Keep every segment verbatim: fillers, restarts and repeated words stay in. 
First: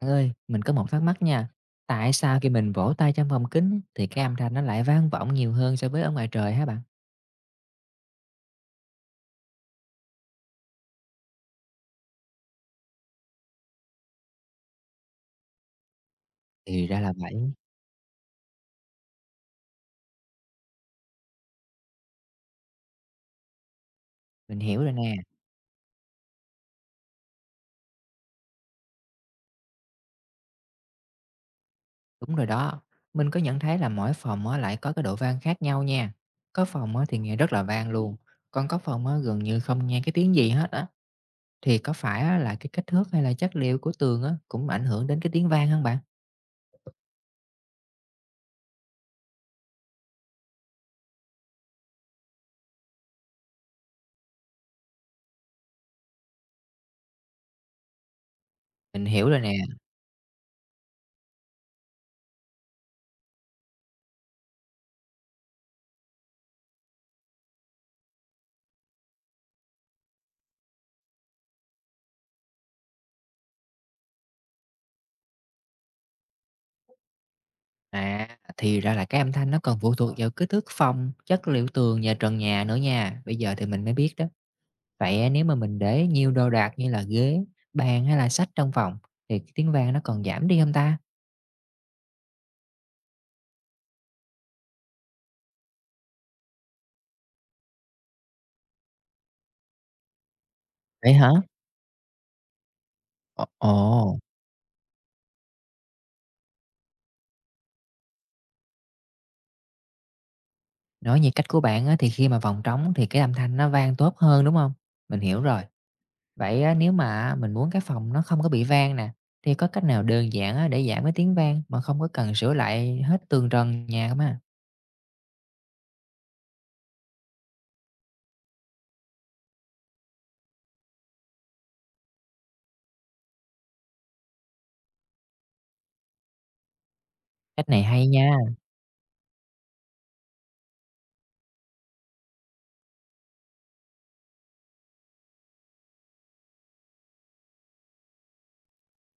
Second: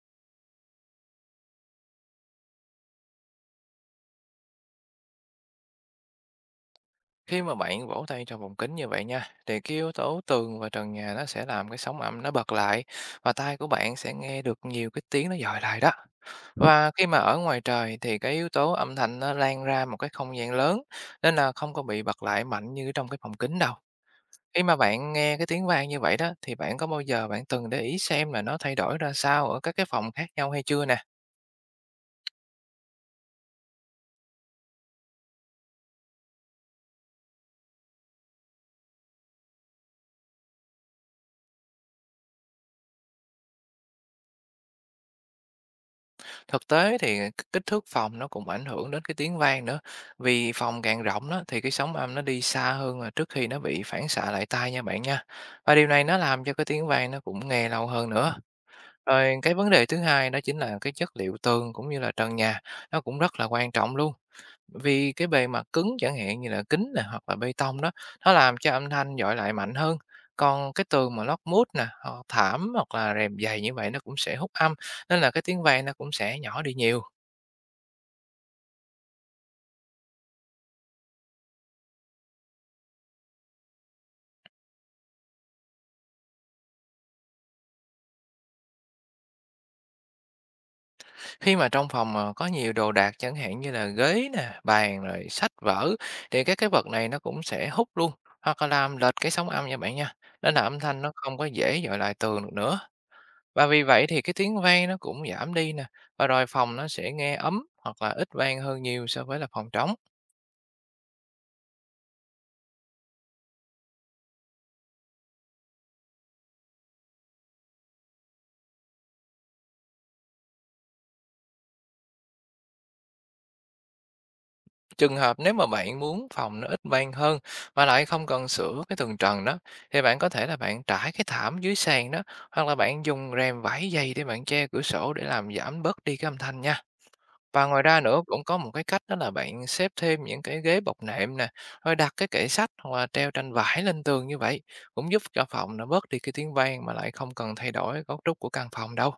Bạn ơi, mình có một thắc mắc nha. Tại sao khi mình vỗ tay trong phòng kính thì cái âm thanh nó lại vang vọng nhiều hơn so với ở ngoài trời hả bạn? Khi mà bạn vỗ tay trong vòng kính như vậy nha, thì cái yếu tố tường và trần nhà nó sẽ làm cái sóng âm nó bật lại và tai của bạn sẽ nghe được nhiều cái tiếng nó dội lại đó. Thì Và ra khi là mà vậy. ở ngoài trời thì cái yếu tố âm thanh nó lan ra một cái không gian lớn, nên là không có bị bật lại mạnh như trong cái phòng kính đâu. Mình Khi mà hiểu rồi nè, bạn nghe cái tiếng vang như vậy đó thì bạn có bao giờ bạn từng để ý xem là nó thay đổi ra sao ở các cái phòng khác nhau hay chưa nè? đúng rồi đó. Mình có nhận thấy là mỗi phòng á lại có cái độ vang khác nhau nha. Có phòng á thì nghe rất là vang luôn, còn có phòng á gần như không nghe cái tiếng gì hết á. Thì có phải á là cái kích thước hay là chất liệu của tường á cũng ảnh hưởng đến cái tiếng vang không bạn? Thực tế thì cái kích thước phòng nó cũng ảnh hưởng đến cái tiếng vang nữa. Vì phòng càng rộng đó thì cái sóng âm nó đi xa hơn là trước khi nó bị phản xạ lại tai nha bạn nha. Và điều này nó làm cho cái tiếng vang nó cũng nghe lâu hơn nữa. Mình hiểu Rồi rồi nè. cái vấn đề thứ hai đó chính là cái chất liệu tường cũng như là trần nhà nó cũng rất là quan trọng luôn. Vì cái bề mặt cứng chẳng hạn như là kính nè hoặc là bê tông đó nó làm cho âm thanh dội lại mạnh hơn. Còn cái tường mà lót mút nè, hoặc thảm hoặc là rèm dày như vậy nó cũng sẽ hút âm, nên là cái tiếng vang nó cũng sẽ nhỏ đi nhiều. À, thì ra là cái âm thanh nó còn phụ thuộc vào kích thước phòng, chất liệu tường và trần nhà nữa nha. Bây giờ thì mình mới biết đó. Vậy á, nếu mà mình để nhiều đồ đạc như là ghế, bàn hay là sách trong phòng thì cái tiếng vang nó còn giảm đi không ta? Khi mà trong phòng mà có nhiều đồ đạc chẳng hạn như là ghế nè, bàn rồi sách vở thì các cái vật này nó cũng sẽ hút luôn hoặc là làm lệch cái sóng âm nha bạn nha. Nên là âm thanh Vậy nó hả? không có dễ dội lại tường được nữa. Ồ, Và vì vậy ồ, thì cái tiếng vang nó cũng giảm đi nè. Và rồi phòng nó sẽ nghe ấm hoặc là ít vang hơn nhiều so với là phòng trống. nói như cách của bạn á, thì khi mà phòng trống thì cái âm thanh nó vang tốt hơn đúng không? Mình hiểu rồi. Vậy á, nếu mà mình muốn cái phòng nó không có bị vang nè, thì có cách nào đơn giản á, để giảm cái tiếng vang mà không có cần sửa lại hết tường trần nhà không ha? Trường hợp nếu mà bạn muốn phòng nó ít bang hơn mà lại không cần sửa cái tường trần đó, thì bạn có thể là bạn trải cái thảm dưới sàn đó hoặc là bạn dùng rèm vải dày để bạn che cửa sổ để làm giảm bớt đi cái âm thanh nha. Và Cách này ngoài ra hay nữa nha. cũng có một cái cách đó là bạn xếp thêm những cái ghế bọc nệm nè, rồi đặt cái kệ sách hoặc là treo tranh vải lên tường như vậy cũng giúp cho phòng nó bớt đi cái tiếng vang mà lại không cần thay đổi cấu trúc của căn phòng đâu.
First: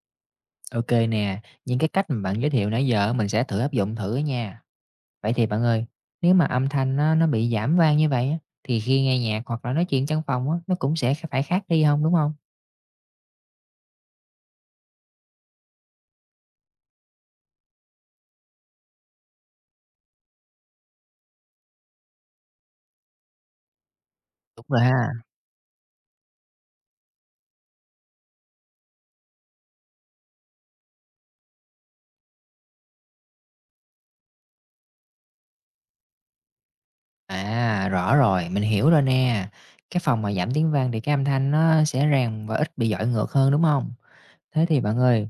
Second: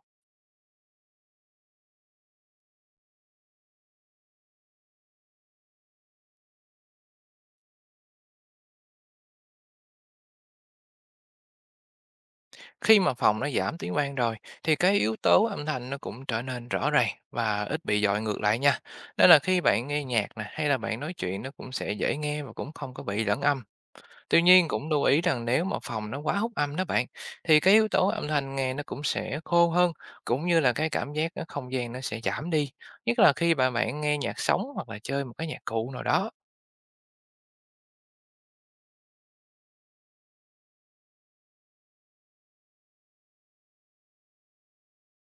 OK nè, những cái cách mà bạn giới thiệu nãy giờ mình sẽ thử áp dụng thử nha. Vậy thì bạn ơi, nếu mà âm thanh nó nó bị giảm vang như vậy á, thì khi nghe nhạc hoặc là nói chuyện trong phòng á, nó cũng sẽ phải khác đi không đúng không? Khi mà phòng nó giảm tiếng vang rồi thì cái yếu tố âm thanh nó cũng trở nên rõ ràng và ít bị dọi ngược lại nha. Nên là khi bạn nghe nhạc nè hay là bạn nói chuyện nó cũng sẽ dễ nghe và cũng không có bị lẫn âm. Tuy Đúng nhiên rồi cũng lưu ha. ý rằng nếu mà phòng nó quá hút âm đó bạn, thì cái yếu tố âm thanh nghe nó cũng sẽ khô hơn, cũng như là cái cảm giác ở không gian nó sẽ giảm đi. Nhất là khi mà bạn nghe nhạc sống hoặc là chơi một cái nhạc cụ nào đó. À, rõ rồi, mình hiểu rồi nè. Cái phòng mà giảm tiếng vang thì cái âm thanh nó sẽ rèn và ít bị dọi ngược hơn, đúng không? Thế thì bạn ơi,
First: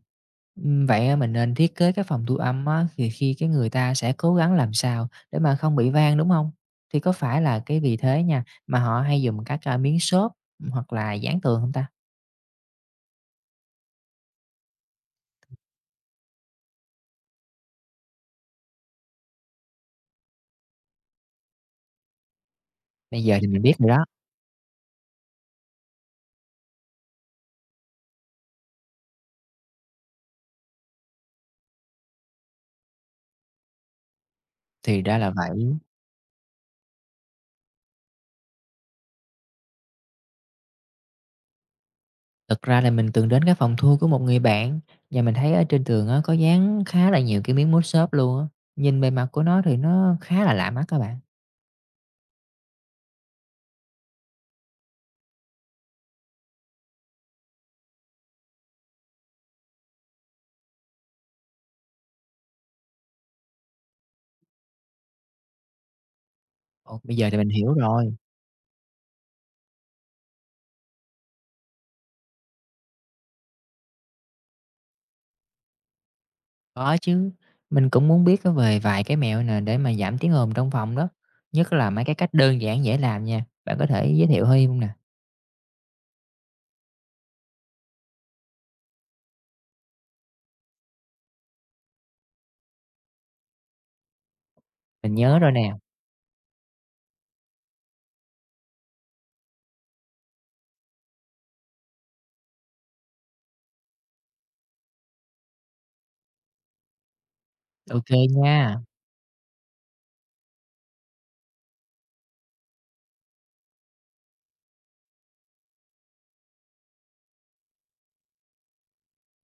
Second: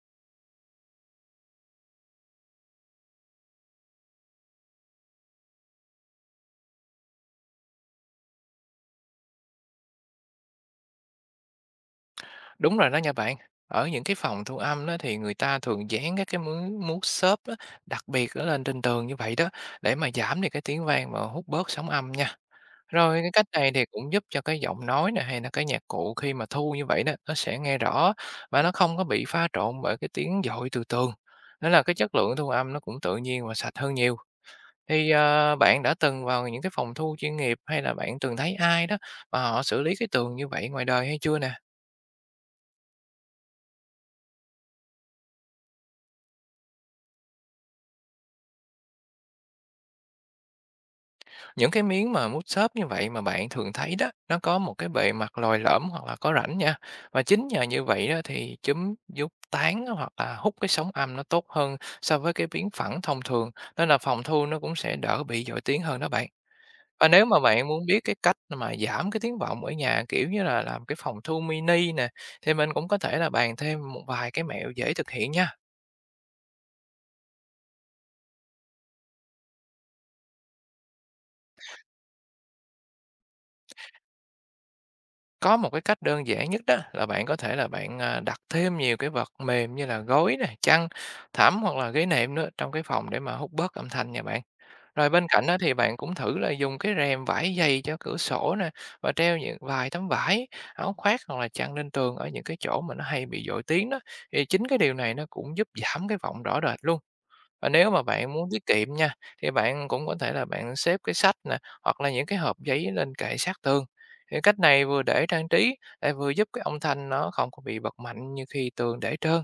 ừm, vậy mình nên thiết kế cái phòng thu âm á, thì khi cái người ta sẽ cố gắng làm sao để mà không bị vang, đúng không? Thì có phải là cái vì thế nha, mà họ hay dùng các, a, miếng xốp, hoặc là dán tường không ta? Đúng rồi đó nha bạn. Ở những cái phòng thu âm đó thì người ta thường dán các cái mướn mút xốp á, đặc biệt ở lên trên tường như vậy đó để mà giảm đi cái tiếng vang và hút bớt sóng âm nha. Rồi Bây cái giờ cách thì mình này biết thì rồi đó, cũng giúp cho cái giọng nói này hay là cái nhạc cụ khi mà thu như vậy đó nó sẽ nghe rõ và nó không có bị pha trộn bởi cái tiếng dội từ tường. Nên là cái chất lượng thu âm nó cũng tự nhiên và sạch hơn nhiều. thì Thì ra là ờ, vậy. Bạn đã từng vào những cái phòng thu chuyên nghiệp hay là bạn từng thấy ai đó mà họ xử lý cái tường như vậy ngoài đời hay chưa nè? Thực ra là mình từng đến cái phòng thu của một người bạn, và mình thấy ở trên tường á, có dán khá là nhiều cái miếng mút xốp luôn á, nhìn bề mặt của nó thì nó khá là lạ mắt các bạn. Những cái miếng mà mút xốp như vậy mà bạn thường thấy đó, nó có một cái bề mặt lồi lõm hoặc là có rãnh nha. Và chính nhờ như vậy đó thì chúng giúp tán hoặc là hút cái sóng âm nó tốt hơn so với cái miếng phẳng thông thường, nên là phòng thu nó cũng sẽ đỡ bị dội tiếng hơn đó bạn. Ồ, Và bây nếu giờ thì mà mình bạn hiểu muốn biết rồi. cái cách mà giảm cái tiếng vọng ở nhà, kiểu như là làm cái phòng thu mini nè, thì mình cũng có thể là bàn thêm một vài cái mẹo dễ thực hiện nha. Có chứ, mình cũng muốn biết á về vài cái mẹo nè để mà giảm tiếng ồn trong phòng đó, nhất là mấy cái cách đơn giản dễ làm nha, bạn có thể giới thiệu hơi hông nè? Có một cái cách đơn giản nhất đó là bạn có thể là bạn, à, đặt thêm nhiều cái vật mềm như là gối nè, chăn, thảm hoặc là ghế nệm nữa trong cái phòng để mà hút bớt âm thanh nha bạn. Rồi Mình bên nhớ cạnh rồi đó nè, thì bạn cũng thử là dùng cái rèm vải dày cho cửa sổ nè và treo những vài tấm vải, áo khoác hoặc là chăn lên tường ở những cái chỗ mà nó hay bị dội tiếng đó, thì chính cái điều này nó cũng giúp giảm cái vọng rõ rệt luôn. Và nếu mà ok bạn muốn nha. tiết kiệm nha, thì bạn cũng có thể là bạn xếp cái sách nè, hoặc là những cái hộp giấy lên kệ sát tường. Thì cách này vừa để trang trí, lại vừa giúp cái âm thanh nó không có bị bật mạnh như khi tường để trơn.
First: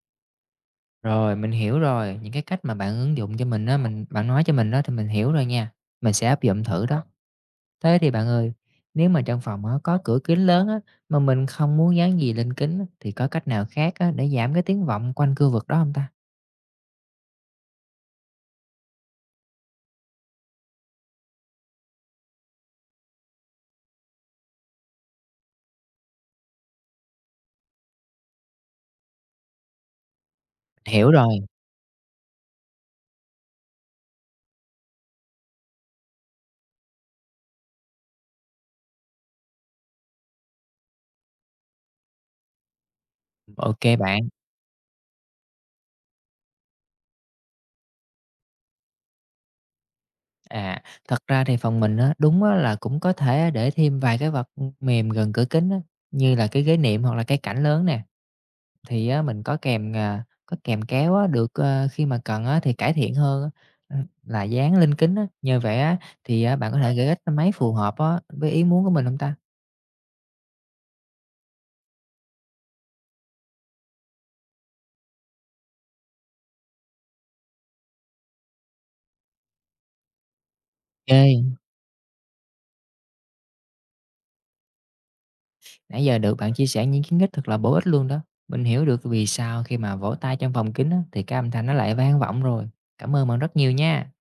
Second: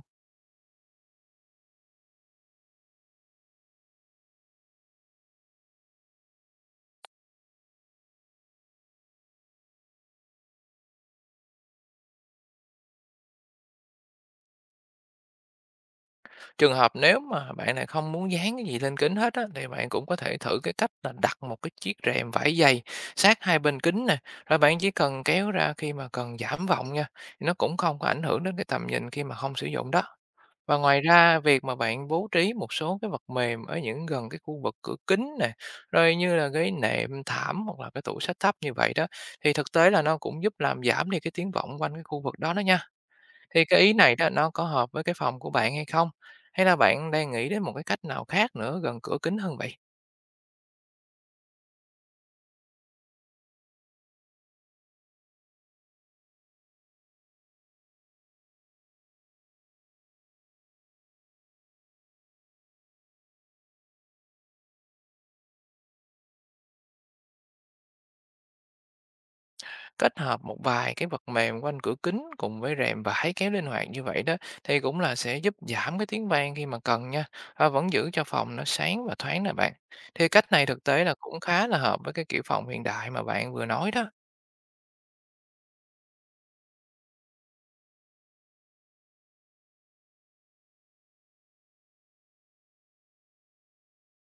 Rồi, mình hiểu rồi, những cái cách mà bạn ứng dụng cho mình đó mình bạn nói cho mình đó thì mình hiểu rồi nha, mình sẽ áp dụng thử đó. Thế thì bạn ơi, nếu mà trong phòng á có cửa kính lớn á, mà mình không muốn dán gì lên kính á, thì có cách nào khác á để giảm cái tiếng vọng quanh khu vực đó không ta? Trường hợp nếu mà bạn lại không muốn dán cái gì lên kính hết á, thì bạn cũng có thể thử cái cách là đặt một cái chiếc rèm vải dày sát hai bên kính nè, rồi bạn chỉ cần kéo ra khi mà cần giảm vọng nha. Thì nó cũng không có ảnh hưởng đến cái tầm nhìn khi mà không sử dụng đó. Và ngoài Hiểu rồi, ra việc mà bạn bố trí một số cái vật mềm ở những gần cái khu vực cửa kính nè, rồi như là cái nệm, thảm hoặc là cái tủ sách thấp như vậy đó, thì thực tế là nó cũng giúp làm giảm đi cái tiếng vọng quanh cái khu vực đó đó nha. Thì ok cái ý này bạn. đó nó có hợp với cái phòng của bạn hay không? Hay là bạn đang nghĩ đến một cái cách nào khác nữa gần cửa kính hơn vậy? À, thật ra thì phòng mình á, đúng á là cũng có thể để thêm vài cái vật mềm gần cửa kính á, như là cái ghế nệm hoặc là cái cảnh lớn nè, thì á mình có kèm, à, có kèm kéo á, được, ờ, khi mà cần á thì cải thiện hơn á, ừm, là dán lên kính á. Nhờ vậy á, thì á bạn có thể gợi ích máy phù hợp á với ý muốn của mình hông ta? Kết hợp một vài cái vật mềm quanh cửa kính cùng với rèm vải kéo linh hoạt như vậy đó thì cũng là sẽ giúp giảm cái tiếng vang khi mà cần nha và vẫn giữ cho phòng nó sáng và thoáng nè bạn. Thì cách này thực tế là cũng OK, khá là hợp với cái kiểu phòng hiện đại mà bạn vừa nói đó. nãy giờ được bạn chia sẻ những kiến thức thật là bổ ích luôn đó. Mình hiểu được vì sao khi mà vỗ tay trong phòng kính á, thì cái âm thanh nó lại vang vọng rồi. Cảm ơn bạn rất nhiều nha.